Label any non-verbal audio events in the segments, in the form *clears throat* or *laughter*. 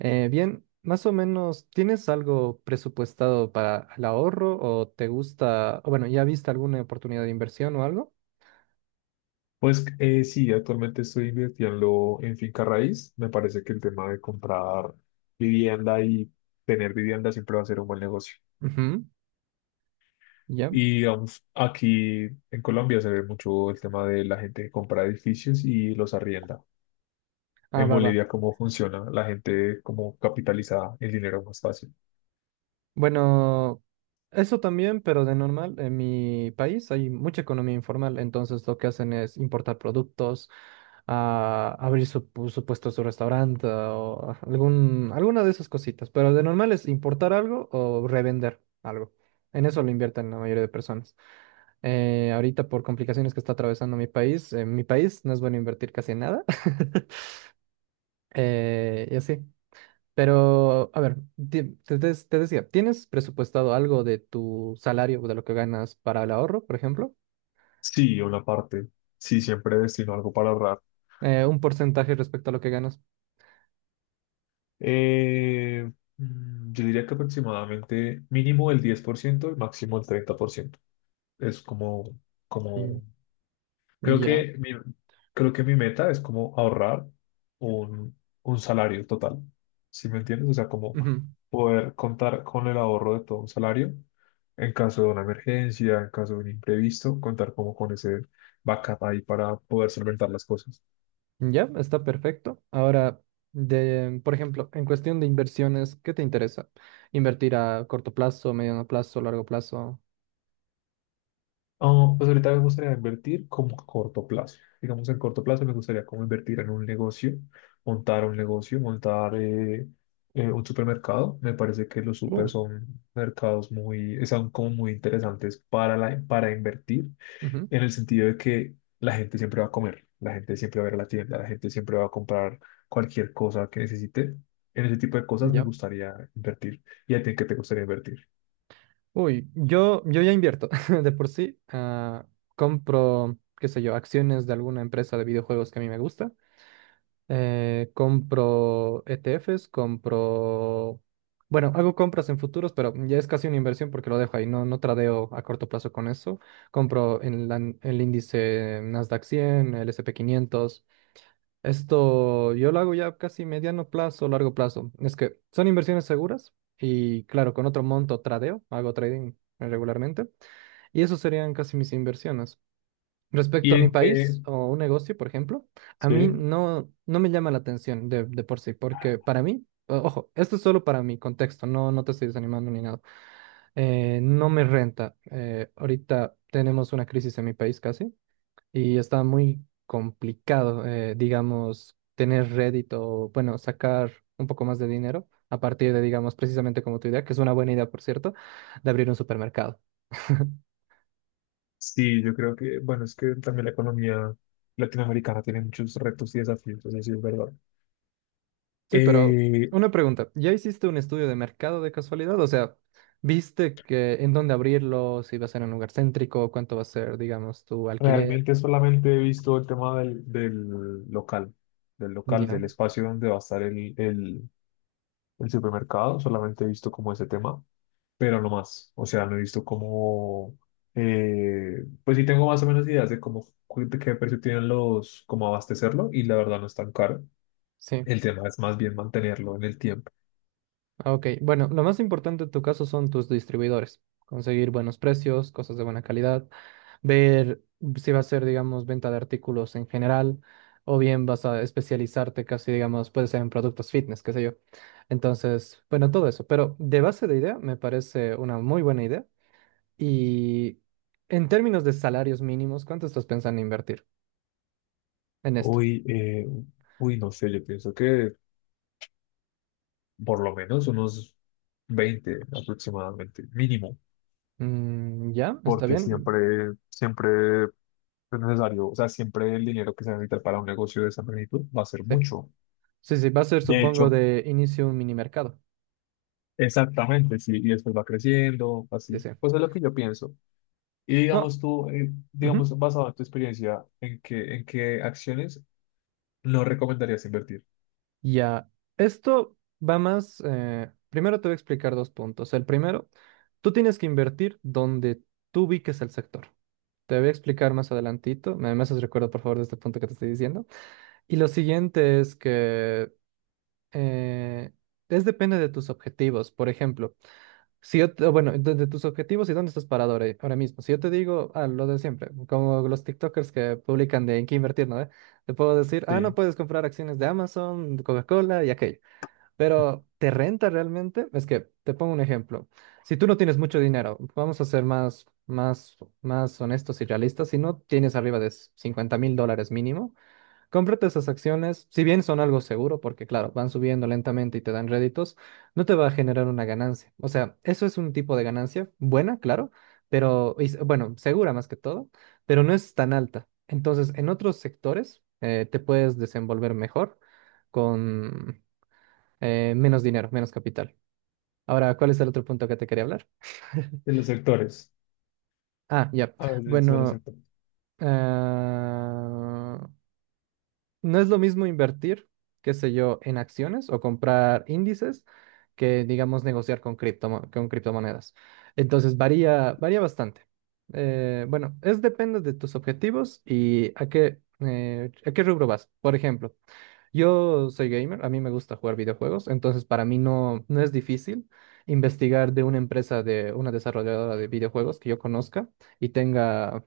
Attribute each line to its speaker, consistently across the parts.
Speaker 1: Bien, más o menos, ¿tienes algo presupuestado para el ahorro o te gusta, o bueno, ya viste alguna oportunidad de inversión o algo?
Speaker 2: Pues sí, actualmente estoy invirtiendo en finca raíz. Me parece que el tema de comprar vivienda y tener vivienda siempre va a ser un buen negocio.
Speaker 1: Ujú, ya.
Speaker 2: Y digamos, aquí en Colombia se ve mucho el tema de la gente que compra edificios y los arrienda.
Speaker 1: Ah,
Speaker 2: En
Speaker 1: va, va.
Speaker 2: Bolivia, ¿cómo funciona? La gente como capitaliza el dinero más fácil.
Speaker 1: Bueno, eso también, pero de normal, en mi país hay mucha economía informal, entonces lo que hacen es importar productos, abrir su puesto, su restaurante o alguna de esas cositas, pero de normal es importar algo o revender algo. En eso lo invierten la mayoría de personas. Ahorita por complicaciones que está atravesando mi país, en mi país no es bueno invertir casi nada. *laughs* Y así. Pero, a ver, te decía, ¿tienes presupuestado algo de tu salario, o de lo que ganas para el ahorro, por ejemplo?
Speaker 2: Sí, una parte. Sí, siempre destino algo para ahorrar.
Speaker 1: Un porcentaje respecto a lo que ganas.
Speaker 2: Eh, yo diría que aproximadamente mínimo el 10% y máximo el 30%. Es como,
Speaker 1: Mm,
Speaker 2: como, creo
Speaker 1: ya.
Speaker 2: que mi, creo que mi meta es como ahorrar un, un salario total. ¿Sí me entiendes? O sea, como
Speaker 1: Ujú.
Speaker 2: poder contar con el ahorro de todo un salario en caso de una emergencia, en caso de un imprevisto, contar como con ese backup ahí para poder solventar las cosas.
Speaker 1: Ya, está perfecto. Ahora, de, por ejemplo, en cuestión de inversiones, ¿qué te interesa? ¿Invertir a corto plazo, mediano plazo, largo plazo?
Speaker 2: Ah, pues ahorita me gustaría invertir como a corto plazo. Digamos, en corto plazo me gustaría como invertir en un negocio, montar un negocio, montar un supermercado. Me parece que los super
Speaker 1: Oh,
Speaker 2: son mercados muy, son como muy interesantes para, la, para invertir,
Speaker 1: ujú,
Speaker 2: en el sentido de que la gente siempre va a comer, la gente siempre va a ir a la tienda, la gente siempre va a comprar cualquier cosa que necesite. En ese tipo de cosas me
Speaker 1: ya.
Speaker 2: gustaría invertir. ¿Y a ti en qué te gustaría invertir?
Speaker 1: Uy, yo ya invierto *laughs* de por sí. Compro, qué sé yo, acciones de alguna empresa de videojuegos que a mí me gusta. Compro ETFs, compro... Bueno, hago compras en futuros, pero ya es casi una inversión porque lo dejo ahí. No, no tradeo a corto plazo con eso. Compro en el índice Nasdaq 100, el S&P 500. Esto yo lo hago ya casi mediano plazo, largo plazo. Es que son inversiones seguras y claro, con otro monto tradeo, hago trading regularmente y eso serían casi mis inversiones.
Speaker 2: ¿Y
Speaker 1: Respecto a mi
Speaker 2: en qué?
Speaker 1: país o un negocio, por ejemplo, a mí
Speaker 2: Sí.
Speaker 1: no, no me llama la atención de por sí, porque para mí, ojo, esto es solo para mi contexto, no, no te estoy desanimando ni nada. No me renta. Ahorita tenemos una crisis en mi país casi y está muy complicado, digamos, tener rédito, o, bueno, sacar un poco más de dinero a partir de, digamos, precisamente como tu idea, que es una buena idea, por cierto, de abrir un supermercado. *laughs*
Speaker 2: Sí, yo creo que, bueno, es que también la economía latinoamericana tiene muchos retos y desafíos, eso sí es verdad.
Speaker 1: Sí, pero
Speaker 2: Eh,
Speaker 1: una pregunta, ¿ya hiciste un estudio de mercado de casualidad? O sea, ¿viste que en dónde abrirlo, si va a ser en un lugar céntrico, cuánto va a ser, digamos, tu alquiler?
Speaker 2: realmente solamente he visto el tema del local, del local,
Speaker 1: Ya,
Speaker 2: del espacio donde va a estar el supermercado, solamente he visto como ese tema, pero no más. O sea, no he visto como, pues sí tengo más o menos ideas de cómo, cu- de qué precio tienen los, cómo abastecerlo y la verdad no es tan caro.
Speaker 1: sí.
Speaker 2: El tema es más bien mantenerlo en el tiempo.
Speaker 1: Ah, ok, bueno, lo más importante en tu caso son tus distribuidores. Conseguir buenos precios, cosas de buena calidad, ver si va a ser, digamos, venta de artículos en general, o bien vas a especializarte casi, digamos, puede ser en productos fitness, qué sé yo. Entonces, bueno, todo eso. Pero de base de idea, me parece una muy buena idea. Y en términos de salarios mínimos, ¿cuánto estás pensando invertir en esto?
Speaker 2: Uy, eh, uy, no sé, yo pienso que por lo menos unos 20 aproximadamente, mínimo,
Speaker 1: Mm, ¿ya? ¿Está
Speaker 2: porque
Speaker 1: bien?
Speaker 2: siempre, siempre es necesario. O sea, siempre el dinero que se necesita para un negocio de esa magnitud va a ser
Speaker 1: Sí.
Speaker 2: mucho.
Speaker 1: Sí, sí, va a ser,
Speaker 2: De
Speaker 1: supongo,
Speaker 2: hecho,
Speaker 1: de inicio un mini mercado.
Speaker 2: exactamente, sí, y después va creciendo,
Speaker 1: Sí,
Speaker 2: así.
Speaker 1: sí.
Speaker 2: Pues es lo que yo pienso. Y
Speaker 1: No,
Speaker 2: digamos tú,
Speaker 1: ujú.
Speaker 2: digamos, basado en tu experiencia, ¿ en qué acciones no recomendarías invertir?
Speaker 1: Ya, esto va más, primero te voy a explicar 2 puntos. El primero, tú tienes que invertir donde tú ubiques el sector. Te voy a explicar más adelantito. Me haces recuerdo, por favor, de este punto que te estoy diciendo. Y lo siguiente es que eh, es depende de tus objetivos. Por ejemplo, si yo, bueno, de tus objetivos y dónde estás parado ahora, ahora mismo. Si yo te digo, ah, lo de siempre, como los TikTokers que publican de en qué invertir, ¿no? ¿Eh? Te puedo decir,
Speaker 2: Sí,
Speaker 1: ah, no
Speaker 2: en
Speaker 1: puedes comprar acciones de Amazon, de Coca-Cola y aquello. Pero ¿te renta realmente? Es que te pongo un ejemplo. Si tú no tienes mucho dinero, vamos a ser más honestos y realistas. Si no tienes arriba de $50,000 mínimo, cómprate esas acciones. Si bien son algo seguro, porque claro, van subiendo lentamente y te dan réditos, no te va a generar una ganancia. O sea, eso es un tipo de ganancia buena, claro, pero bueno, segura más que todo, pero no es tan alta. Entonces, en otros sectores, te puedes desenvolver mejor con menos dinero, menos capital. Ahora, ¿cuál es el otro punto que te quería hablar? *laughs*
Speaker 2: los sectores.
Speaker 1: Ah, ya.
Speaker 2: A ver, de los
Speaker 1: Bueno,
Speaker 2: sectores.
Speaker 1: ah, no es lo mismo invertir, qué sé yo, en acciones o comprar índices que, digamos, negociar con criptomonedas. Entonces, varía bastante. Bueno, es depende de tus objetivos y a qué rubro vas. Por ejemplo, yo soy gamer, a mí me gusta jugar videojuegos, entonces para mí no, no es difícil investigar de una empresa, de una desarrolladora de videojuegos que yo conozca y tenga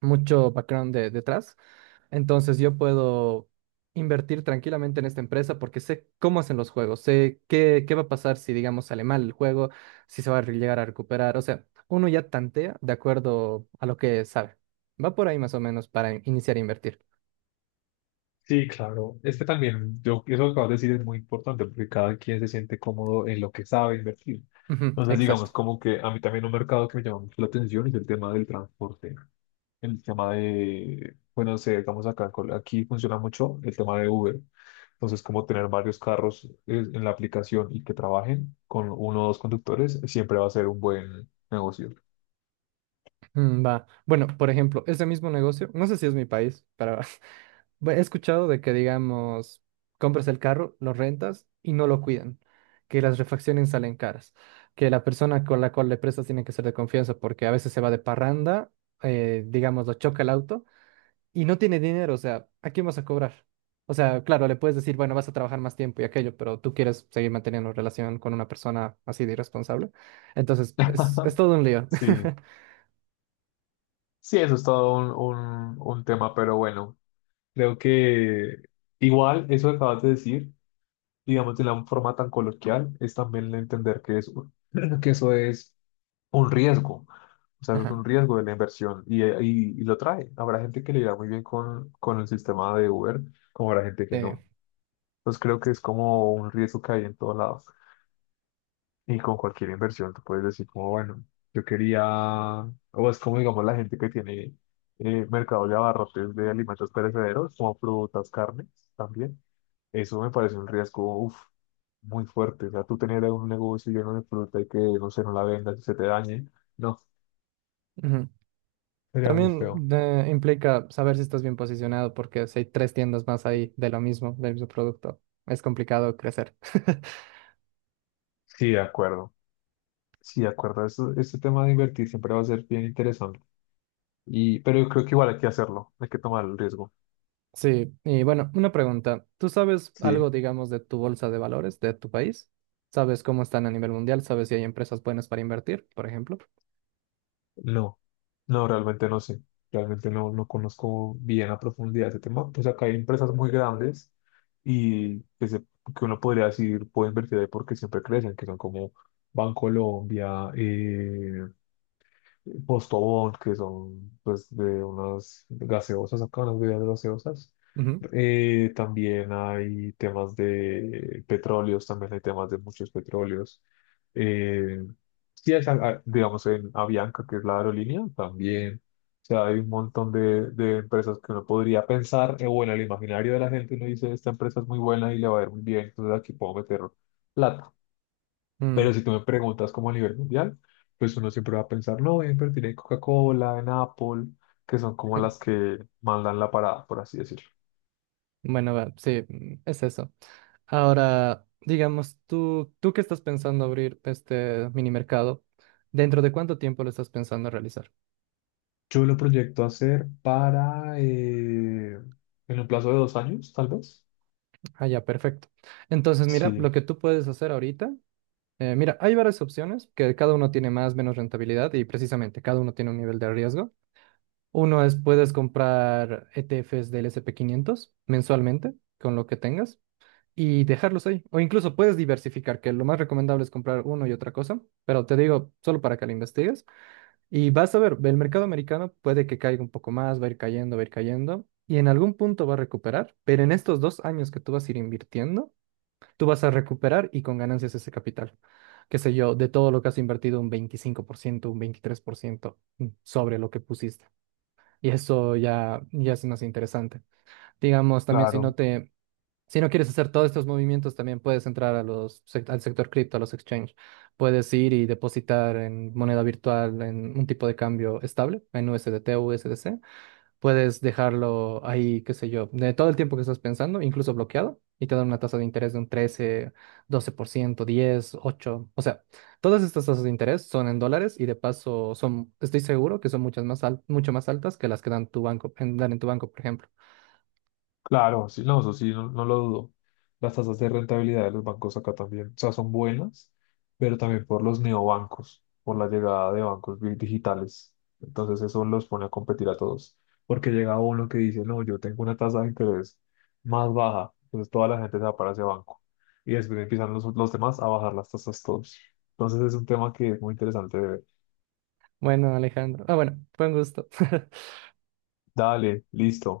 Speaker 1: mucho background detrás. Entonces yo puedo invertir tranquilamente en esta empresa porque sé cómo hacen los juegos, sé qué va a pasar si, digamos, sale mal el juego, si se va a llegar a recuperar. O sea, uno ya tantea de acuerdo a lo que sabe. Va por ahí más o menos para iniciar a invertir.
Speaker 2: Sí, claro. Es que también, yo, eso que acabas de decir es muy importante porque cada quien se siente cómodo en lo que sabe invertir.
Speaker 1: Ujú,
Speaker 2: Entonces,
Speaker 1: exacto.
Speaker 2: digamos, como que a mí también un mercado que me llama mucho la atención es el tema del transporte. El tema de, bueno, no sé, digamos acá, en Col- aquí funciona mucho el tema de Uber. Entonces, como tener varios carros en la aplicación y que trabajen con uno o dos conductores, siempre va a ser un buen negocio.
Speaker 1: Mm, va. Bueno, por ejemplo, ese mismo negocio, no sé si es mi país, pero *laughs* he escuchado de que, digamos, compras el carro, lo rentas y no lo cuidan, que las refacciones salen caras, que la persona con la cual le prestas tiene que ser de confianza porque a veces se va de parranda, digamos, lo choca el auto y no tiene dinero, o sea, ¿a quién vas a cobrar? O sea, claro, le puedes decir, bueno, vas a trabajar más tiempo y aquello, pero tú quieres seguir manteniendo relación con una persona así de irresponsable. Entonces, es
Speaker 2: *laughs*
Speaker 1: todo un lío.
Speaker 2: Sí,
Speaker 1: *laughs*
Speaker 2: sí, eso es todo un tema, pero bueno. Creo que igual eso que acabas de decir, digamos de la forma tan coloquial, es también entender que eso, *clears throat* que eso es un riesgo. O sea, eso es un
Speaker 1: Ajá.
Speaker 2: riesgo de la inversión y lo trae. Habrá gente que le irá muy bien con el sistema de Uber, como habrá gente que no. Entonces creo que es como un riesgo que hay en todos lados. Y con cualquier inversión tú puedes decir como, bueno, yo quería, o es como digamos la gente que tiene mercado de abarrotes de alimentos perecederos, como frutas, carnes también. Eso me parece un riesgo, uf, muy fuerte. O sea, tú tener un negocio lleno de fruta y que, no sé, no la vendas y se te dañe. No,
Speaker 1: Ujú.
Speaker 2: sería muy
Speaker 1: También
Speaker 2: feo.
Speaker 1: implica saber si estás bien posicionado, porque si hay tres tiendas más ahí de lo mismo, del mismo producto, es complicado crecer. *laughs*
Speaker 2: Sí, de acuerdo. Sí, de acuerdo. Eso, este tema de invertir siempre va a ser bien interesante. Y, pero yo creo que igual hay que hacerlo. Hay que tomar el riesgo.
Speaker 1: Sí, y bueno, una pregunta. ¿Tú sabes algo,
Speaker 2: Sí.
Speaker 1: digamos, de tu bolsa de valores de tu país? ¿Sabes cómo están a nivel mundial? ¿Sabes si hay empresas buenas para invertir, por ejemplo?
Speaker 2: No, no, realmente no sé. Realmente no, no conozco bien a profundidad ese tema. Pues acá hay empresas muy grandes y que uno podría decir puede invertir ahí porque siempre crecen, que son como Bancolombia, Postobón, que son pues de unas gaseosas acá, unas bebidas gaseosas.
Speaker 1: Ujú.
Speaker 2: También hay temas de petróleos, también hay temas de muchos petróleos. Eh, sí, hay, ah, digamos, en Avianca, que es la aerolínea, también. O sea, hay un montón de empresas que uno podría pensar, bueno, el imaginario de la gente uno dice, esta empresa es muy buena y le va a ir muy bien, entonces aquí puedo meter plata.
Speaker 1: Mm,
Speaker 2: Pero si tú me preguntas como a nivel mundial, pues uno siempre va a pensar, no, voy a invertir en Coca-Cola, en Apple, que son como las que mandan la parada, por así decirlo.
Speaker 1: bueno, va, sí, mm, es eso. Ahora, digamos, tú que estás pensando abrir este mini mercado, ¿dentro de cuánto tiempo lo estás pensando realizar?
Speaker 2: Yo lo proyecto hacer para, en un plazo de 2 años, tal vez.
Speaker 1: Ah, ya, perfecto. Entonces, mira,
Speaker 2: Sí,
Speaker 1: lo que tú puedes hacer ahorita, mira, hay varias opciones que cada uno tiene más, menos rentabilidad y precisamente cada uno tiene un nivel de riesgo. Uno es, puedes comprar ETFs del S&P 500 mensualmente con lo que tengas y dejarlos ahí. O incluso puedes diversificar, que lo más recomendable es comprar uno y otra cosa, pero te digo, solo para que lo investigues. Y vas a ver, el mercado americano puede que caiga un poco más, va a ir cayendo, va a ir cayendo. Y en algún punto va a recuperar, pero en estos 2 años que tú vas a ir invirtiendo, tú vas a recuperar y con ganancias ese capital, qué sé yo, de todo lo que has invertido, un 25% un 23% mm, sobre lo que pusiste. Y eso ya, ya es más interesante. Digamos, también si no
Speaker 2: claro.
Speaker 1: te, si no quieres hacer todos estos movimientos, también puedes entrar a los, al sector cripto, a los exchange. Puedes ir y depositar en moneda virtual, en un tipo de cambio estable, en USDT o USDC. Puedes dejarlo ahí, qué sé yo, de todo el tiempo que estás pensando, incluso bloqueado, y te dan una tasa de interés de un 13 12% 10 8. O sea, todas estas tasas de interés son en dólares y de paso son, estoy seguro que son muchas más mucho más altas que las que dan tu banco, en, dan en tu banco, por ejemplo.
Speaker 2: Claro, sí, no, eso sí, no, no lo dudo. Las tasas de rentabilidad de los bancos acá también, o sea, son buenas, pero también por los neobancos, por la llegada de bancos bi- digitales. Entonces eso los pone a competir a todos, porque llega uno que dice, no, yo tengo una tasa de interés más baja, entonces toda la gente se va para ese banco. Y después empiezan los demás a bajar las tasas todos. Entonces es un tema que es muy interesante de ver.
Speaker 1: Bueno, Alejandro. Ah, bueno, fue un gusto. *laughs*
Speaker 2: Dale, listo.